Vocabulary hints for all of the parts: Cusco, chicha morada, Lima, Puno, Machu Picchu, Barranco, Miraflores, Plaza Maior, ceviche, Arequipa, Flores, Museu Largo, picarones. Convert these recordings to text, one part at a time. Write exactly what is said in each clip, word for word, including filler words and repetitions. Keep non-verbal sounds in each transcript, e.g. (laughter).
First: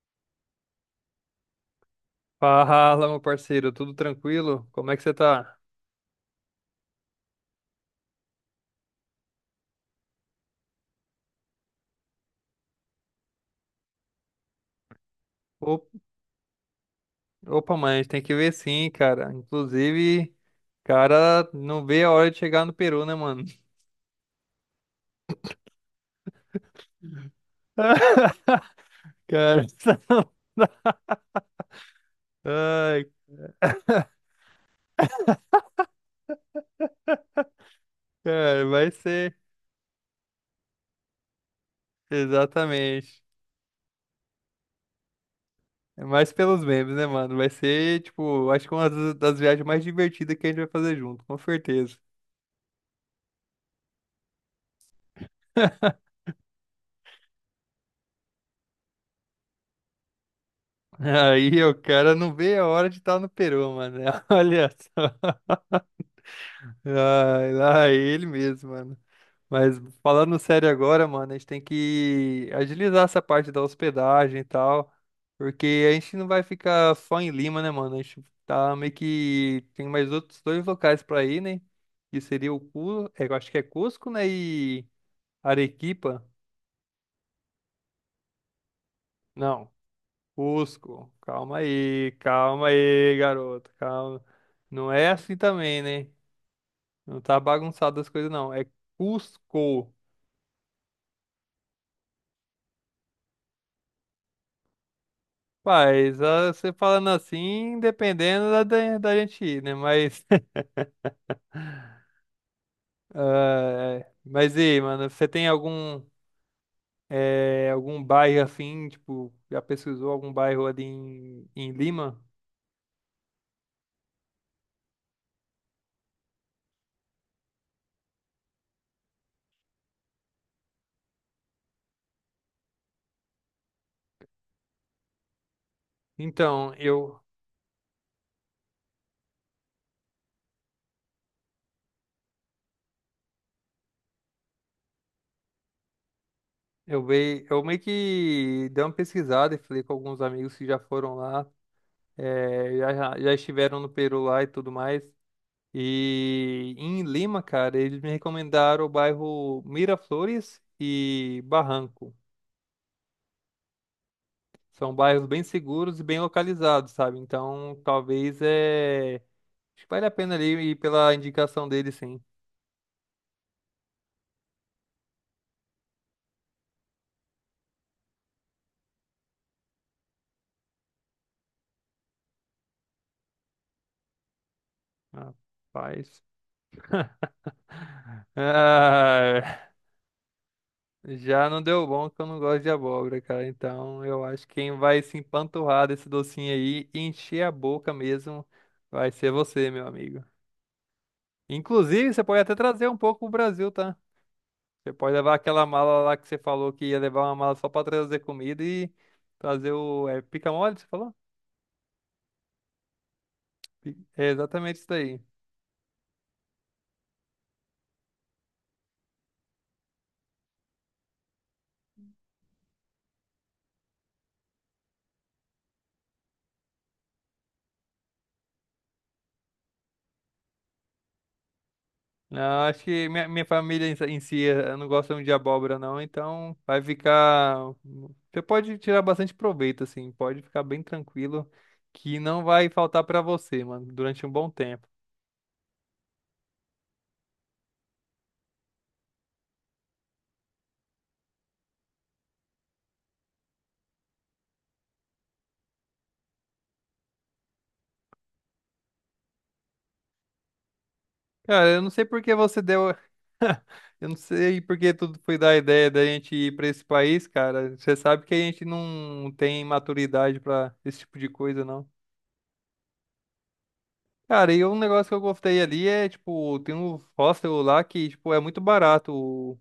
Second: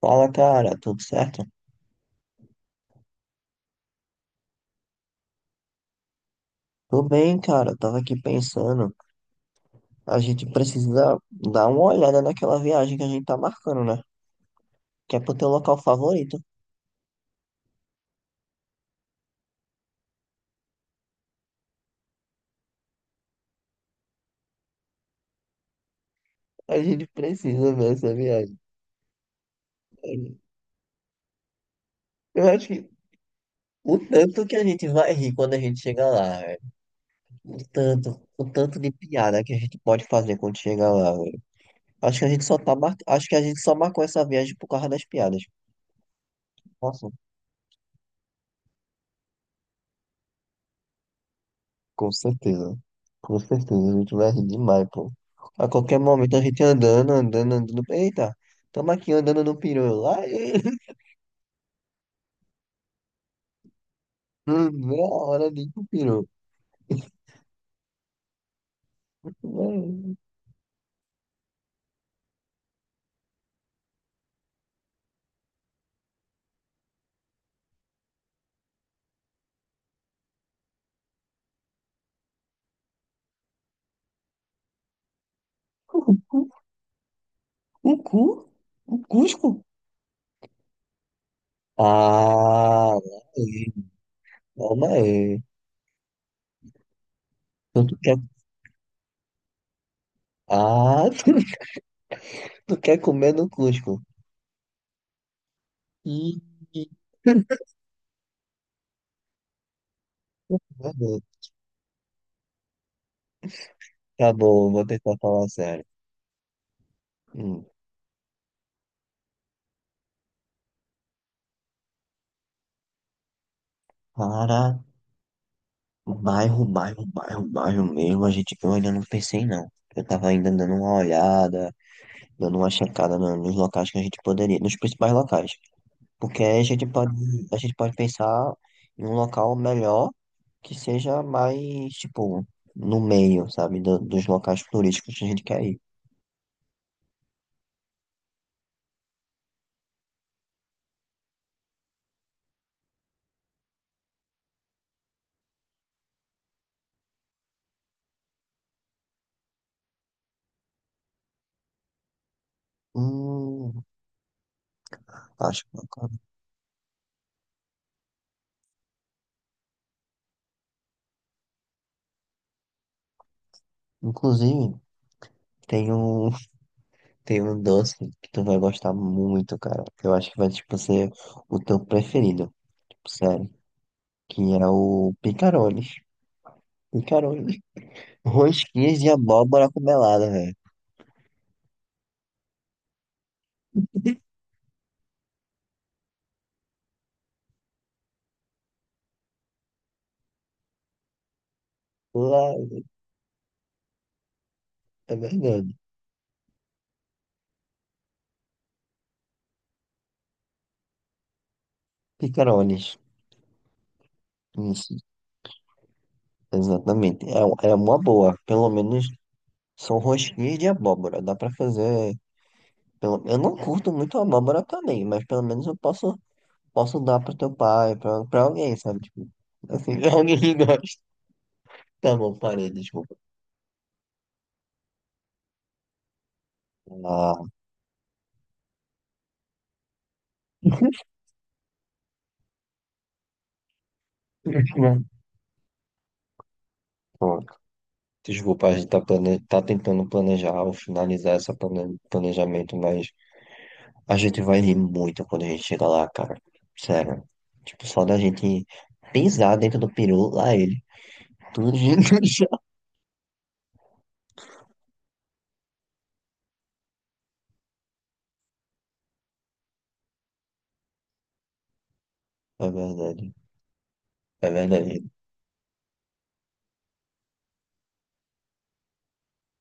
Fala, cara, tudo certo? Fala, meu parceiro, tudo tranquilo? Como é que você tá? Tô bem, cara. Tava aqui pensando, a gente precisa dar uma olhada naquela viagem que a gente tá marcando, né? Que é pro teu local Op- favorito. Opa, mãe, a gente tem que ver sim, cara. Inclusive, cara, não vê a hora de chegar no Peru, né, mano? A gente precisa ver essa viagem. (laughs) Cara, (laughs) Eu acho que ai, o tanto que a gente vai rir quando a gente chegar lá, velho. O tanto, o cara, tanto de vai ser. piada que a gente pode fazer quando chegar lá, velho. Acho que a gente só tá mar... Exatamente. Acho que a gente só marcou essa viagem por causa das piadas. É mais pelos memes, né, Nossa. mano? Vai ser, tipo, acho que uma das das viagens mais divertidas que a gente vai fazer junto, com certeza. Com certeza. Com certeza. A gente vai rir demais, pô. A qualquer momento a gente andando, andando, andando. Eita, tamo aqui andando no peru. Lá, (laughs) e- (laughs) Aí, o cara não vê a hora de estar no Peru, mano. (laughs) Olha não vê a só. hora de ir pro peru. Ai, lá é ele mesmo, mano. Mas Vai. falando sério agora, mano, a gente tem que agilizar essa parte da hospedagem e tal, porque a gente não vai ficar só em Lima, né, mano? A gente tá meio que tem mais outros dois locais pra ir, né? Que seria o Cu, é, eu acho que é Cusco, né, e Arequipa. O (laughs) cu? O Cusco? Não, Cusco. Calma aí, calma Ah, aí, aí. garoto. Calma. Calma Não é assim aí. também, né? Não tá Então tu bagunçado as quer... coisas não. É Cusco. Ah, (laughs) tu tu quer comer no Cusco. Paz, Ih, ah, você (laughs) falando assim, dependendo da, da, da gente ir, né? Mas, meu Deus. (laughs) ah, é. Tá Mas e bom, aí, vou mano, tentar você falar tem sério. algum, Hum. eh, algum bairro assim, tipo, já pesquisou algum bairro ali em, em Lima? O bairro, bairro, bairro, bairro mesmo, a gente que eu ainda não pensei não. Eu tava ainda dando uma olhada, dando uma checada no- nos locais que a gente poderia, nos principais locais. Porque aí a Então, gente pode, eu, a gente pode pensar em um local melhor que seja mais, tipo, no meio, sabe, do- dos locais turísticos que a gente quer ir. eu, veio, eu meio que dei uma pesquisada e falei com alguns amigos que já foram lá, eh, já, já já estiveram no Peru lá e tudo mais. E em Lima, cara, eles me recomendaram o bairro Miraflores e Barranco. Hum, São bairros bem Acho seguros e bacana. bem localizados, sabe? Então, talvez é. Acho que vale a pena ali ir pela indicação dele, sim. Inclusive, tem um, (laughs) tem um doce que tu vai gostar muito, cara. Que eu acho que vai, tipo, ser o teu preferido. Tipo, sério. Que é o picarones. Rapaz. Picarones. Rosquinhas de abóbora Ah, com melada, velho. já não deu bom que eu não gosto de abóbora, cara. Então, eu acho que quem vai se empanturrar desse docinho aí e encher a boca mesmo vai ser você, meu amigo. Inclusive, você pode Lá, até trazer um pouco pro Brasil, tá? Você pode é levar aquela verdade. mala lá que você falou que ia levar uma mala só pra trazer comida e trazer o. É pica-mole, você falou? Picarones. É exatamente isso Isso, daí. exatamente. É, é uma boa. Pelo menos são rosquinhas de abóbora. Dá pra fazer. Pelo, eu não curto muito abóbora também, mas pelo menos eu posso, posso dar pro teu pai, pra, pra alguém, sabe? Tipo, assim, (laughs) alguém que gosta. Tá bom, Não, parei, acho que desculpa. minha, minha família em si, em si, eh, não gosta muito de abóbora, não, então vai Ah, ficar. Você pode tirar bastante proveito, assim, pode ficar bem tranquilo, que não vai faltar pra você, mano, durante um bom tempo. (laughs) pô, desculpa, a gente tá, plane... tá tentando planejar ou finalizar esse planejamento, mas a gente vai rir muito quando a gente chegar lá, cara. Sério. Tipo, só da gente pisar dentro do peru, lá ele. Cara, Tudo eu não de sei por (laughs) que já. você deu. (laughs) Eu não sei por que tudo foi da ideia da gente ir pra esse país, cara. Você sabe que a gente não tem maturidade pra esse tipo de coisa, não. É verdade. É Cara, e um verdade. negócio que eu gostei ali é, tipo, tem um hostel lá que, tipo, é muito barato o-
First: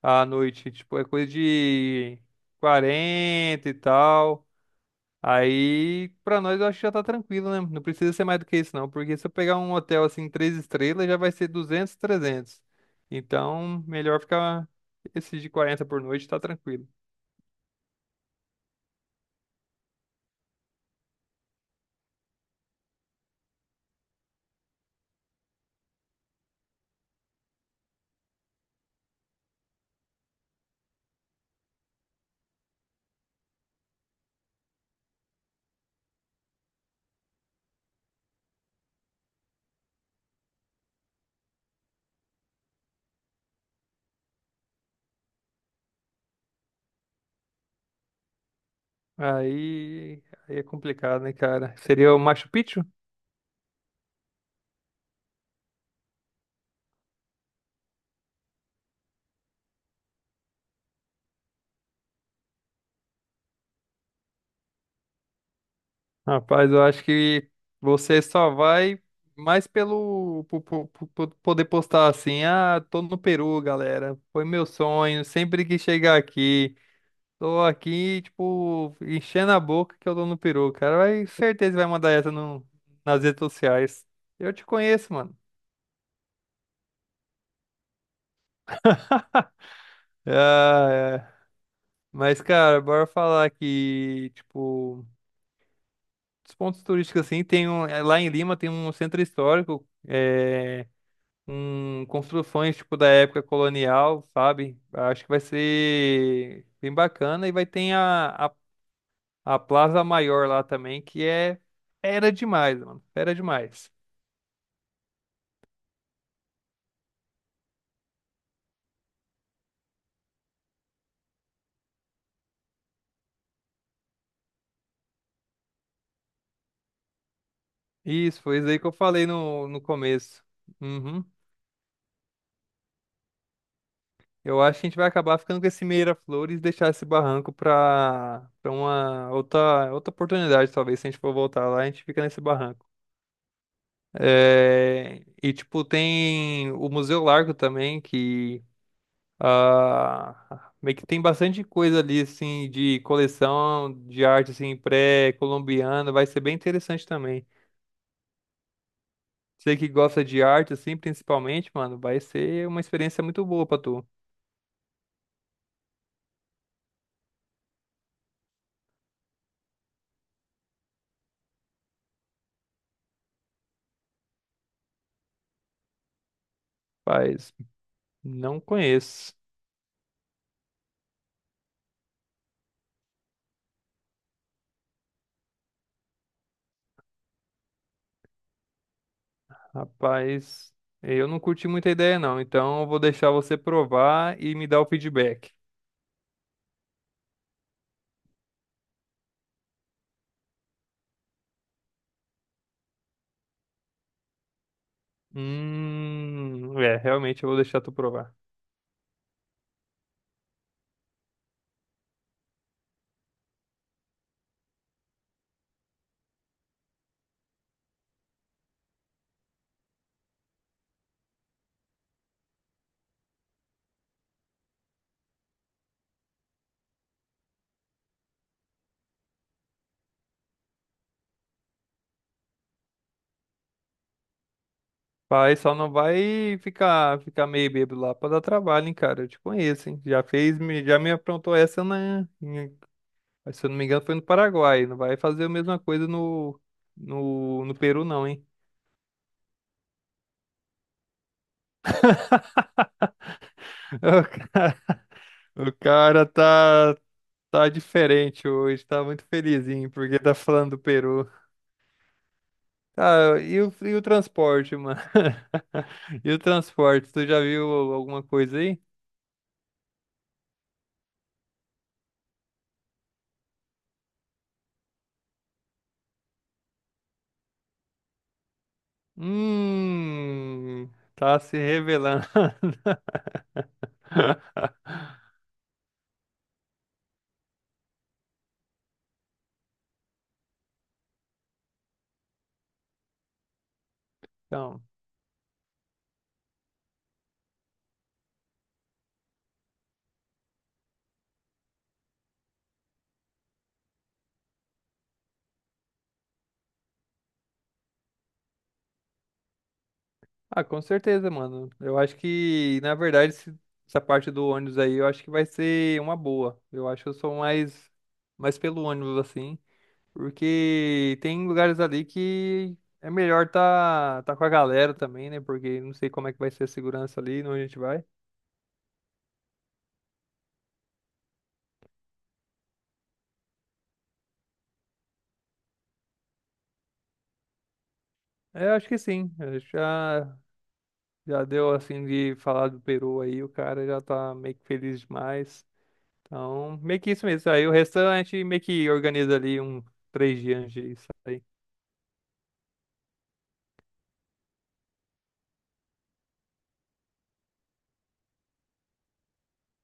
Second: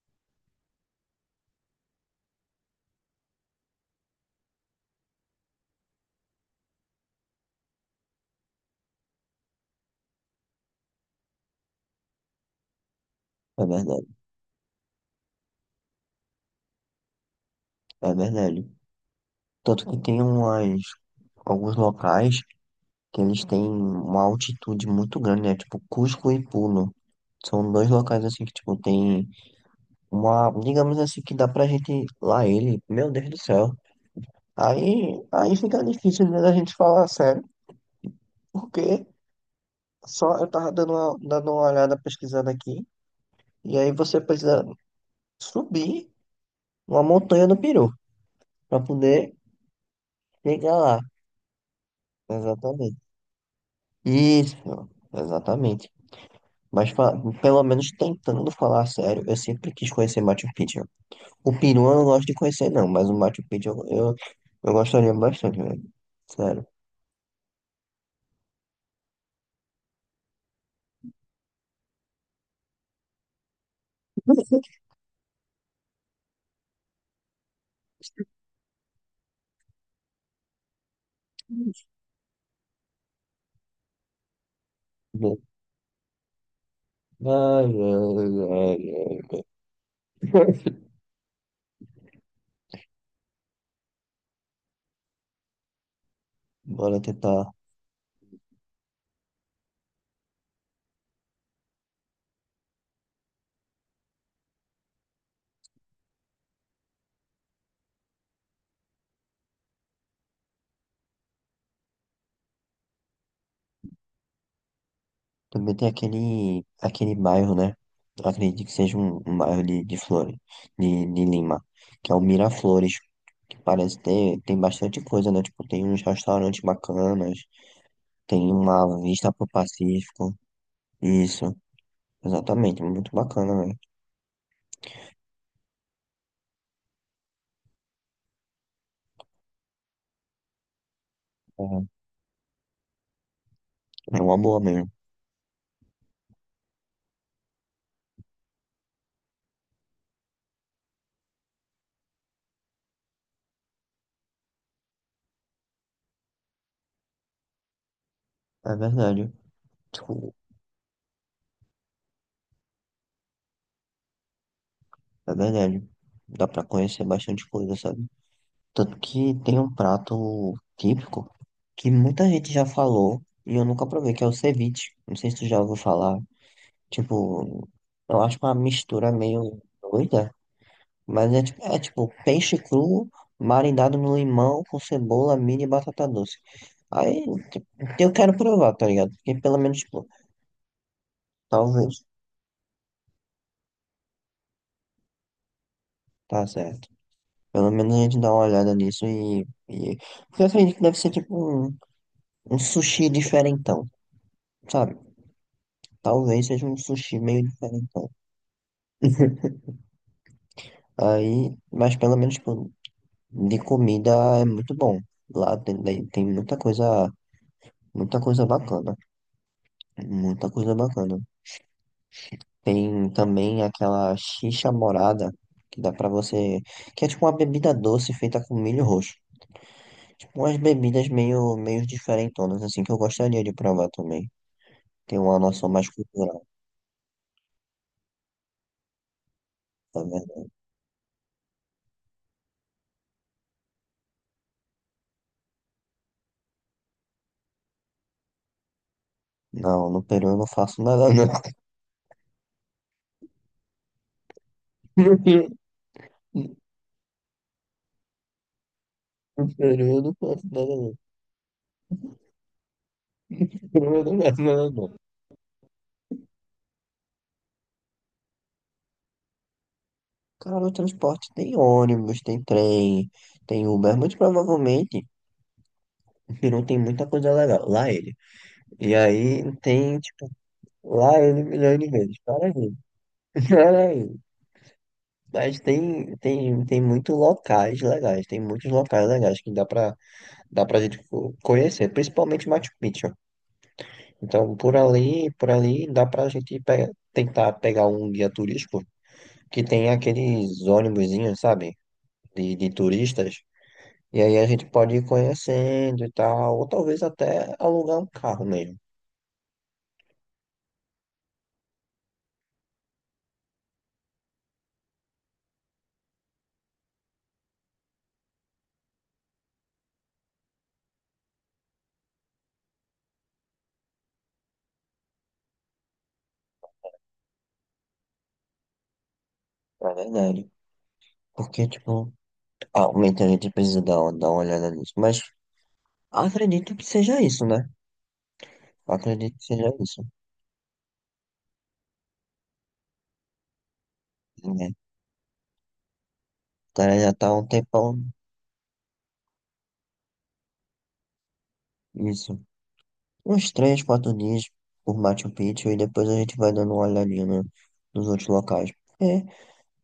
a noite. Tipo, é coisa de quarenta e tal. Aí, pra nós, eu acho que já tá tranquilo, né? Não precisa ser mais do que isso, não. Porque se eu pegar um hotel, assim, três estrelas, já vai ser duzentos trezentos. É Então, verdade. melhor ficar esses de quarenta por noite, tá tranquilo. É verdade. Tanto que tem umas... alguns locais que eles têm uma altitude muito grande, né? Tipo, Cusco e Puno. São dois locais assim que, tipo, tem uma, digamos assim, que dá pra gente lá ele. Meu Deus do céu. Aí, aí fica difícil né, da gente falar sério, porque só eu tava dando uma, dando uma olhada, pesquisando aqui, e aí você precisa subir uma montanha do Peru para poder Aí, aí é chegar lá. complicado, né, cara? Seria o Machu Picchu? Exatamente. Isso, exatamente. Mas fa- pelo menos tentando falar sério, eu sempre quis conhecer Machu Picchu. O Peru eu não gosto de conhecer, não, mas o Machu Picchu eu, eu, eu gostaria bastante, velho. Sério. Rapaz, eu acho que você só vai mais pelo po- po- po- po- poder postar assim, ah, tô no Peru, galera. Foi meu (laughs) sonho, sempre que chegar aqui, tô aqui, tipo, enchendo a boca que eu tô no Peru, cara. Vai, certeza vai mandar essa no, nas redes sociais. Eu te conheço, mano. Ai, ai, ai, ai. Ah, é. Mas, cara, bora falar que, tipo, os pontos Bora turísticos assim, tentar. tem um, é, lá em Lima tem um centro histórico. É, com construções tipo da época colonial, sabe? Acho que vai ser bem bacana e vai ter a, a, a Plaza Maior lá também, que é fera demais, mano, fera demais. Também tem aquele, aquele bairro, né? Eu acredito que seja um, um bairro de, de Flores, de, de Lima, que é o Miraflores, que parece ter, tem bastante coisa, né? Tipo, tem uns restaurantes bacanas, Isso, tem foi isso aí que eu uma falei vista pro no, no Pacífico. começo. Uhum. Isso, exatamente, muito bacana, né? Eu acho que a gente vai acabar ficando com esse Meira-Flores e deixar esse barranco para para uma outra, outra oportunidade, talvez, se a gente for voltar lá, É, a gente fica nesse barranco. é uma boa mesmo. É, e, tipo, tem o Museu Largo também, que ah, meio que tem bastante coisa ali, assim, de coleção de arte, assim, pré-colombiana. Vai ser bem interessante também. É verdade, Você que gosta tipo, de arte, assim, principalmente, mano, vai ser uma experiência muito boa pra tu. é verdade. Dá pra conhecer bastante coisa, sabe? Tanto que tem um prato típico que muita gente já falou e eu nunca provei, que é o ceviche. Não sei se tu já ouviu falar. Rapaz, Tipo, eu acho uma não mistura conheço. meio doida, mas é, tipo- é tipo peixe cru marinado no limão com cebola, milho e batata doce. Aí tipo, eu quero provar, tá ligado? Porque pelo menos, tipo, Rapaz, eu não curti muita talvez. ideia, não. Então, eu vou deixar você provar e me dar o feedback. Tá certo. Pelo menos a gente dá uma olhada nisso e, e... Porque eu acredito que deve ser tipo um, um sushi diferentão, sabe? Talvez seja um Hum, é, sushi meio realmente eu vou deixar tu diferentão. provar. (laughs) Aí, mas pelo menos, tipo, de comida é muito bom. Lá tem, tem tem muita coisa, muita coisa bacana. Muita coisa bacana. Tem também aquela xixa morada, que dá pra você. Que é tipo uma bebida doce feita com milho roxo. Tipo umas bebidas meio, meio diferentonas, assim, que eu gostaria de provar também. Tem uma Vai, noção só mais não cultural, vai ficar, ficar meio bêbado lá pra dar trabalho, hein, cara. Eu te conheço, tá hein? Já vendo? fez, me- já me aprontou essa na, em- se eu não me engano, foi no Paraguai. Não vai fazer a mesma coisa no, no, no Peru, não, hein? Não, no Peru eu não faço nada, não. (laughs) O cara, (laughs) o cara tá, tá diferente hoje, tá muito No Peru felizinho, eu não porque tá faço falando do nada. Peru. Ah, e o, e Não, o não, não, transporte, não. mano? (laughs) E o transporte, tu já viu alguma coisa aí? Cara, no transporte tem ônibus, tem trem, tem Uber. Muito provavelmente o Peru tem muita coisa legal. Lá ele. E aí tem, tipo, Hum, lá tá ele se milhões de vezes. revelando. Para aí, (laughs) (laughs) para aí. Mas tem, tem, tem muitos locais legais. Tem muitos locais legais que dá pra, dá pra gente co- conhecer. Principalmente Machu Picchu. Então, por Então. ali, por ali, dá pra gente pe- tentar pegar um guia turístico que tem aqueles ônibusinhos, sabe? De, de turistas. E aí a gente pode ir conhecendo e tal, ou talvez até alugar um carro mesmo, Ah, com certeza, mano. Eu acho que, na verdade, esse- essa parte do ônibus aí, eu acho que vai ser uma boa. Eu acho que eu sou mais, mais pelo ônibus, assim, porque tem lugares ali que é melhor tá, tá com a galera também, né? Porque não sei como é que vai ser a segurança ali, onde a gente vai. na verdade. Porque, tipo, realmente a gente precisa dar, uma- dar uma olhada nisso. Mas acredito que seja isso, né? É, eu acho que sim. Acredito que Eu seja isso, Já, já deu, assim, de falar do Peru aí, o cara já tá meio que né? feliz demais. O Então, cara meio já que isso tá há um mesmo. Aí o tempão. restante, a gente meio que organiza ali um três dias antes disso. Isso. Uns três, quatro dias por Machu Picchu e depois a gente vai dando uma olhadinha no- nos outros locais. É,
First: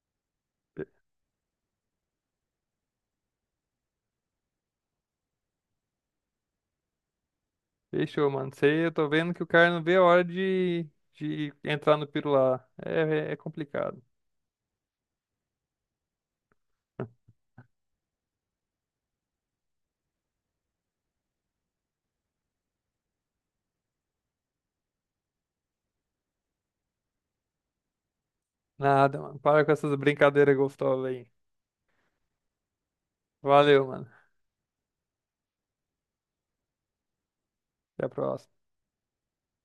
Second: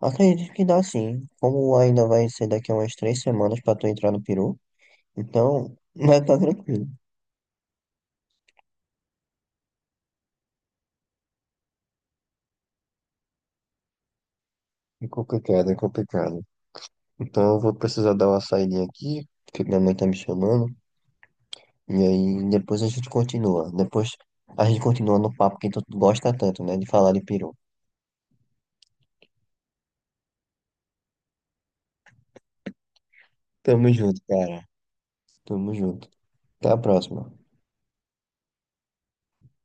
acredito que dá sim. Como ainda vai ser daqui a umas três semanas pra tu entrar no Peru, então (laughs) vai estar tranquilo. Fechou, mano. Sei, eu tô vendo que o cara não vê a hora de, de entrar no piro lá. É, é, é complicado. É complicado, é complicado. Então eu vou precisar dar uma saída aqui, porque minha mãe tá me chamando. E aí depois a gente continua. Depois a gente continua no papo que tu gosta tanto, né? De falar de peru. Nada, mano. Para com essas brincadeiras gostosas aí. Valeu, Tamo mano. junto, cara. Tamo junto. Até a próxima. Até a próxima.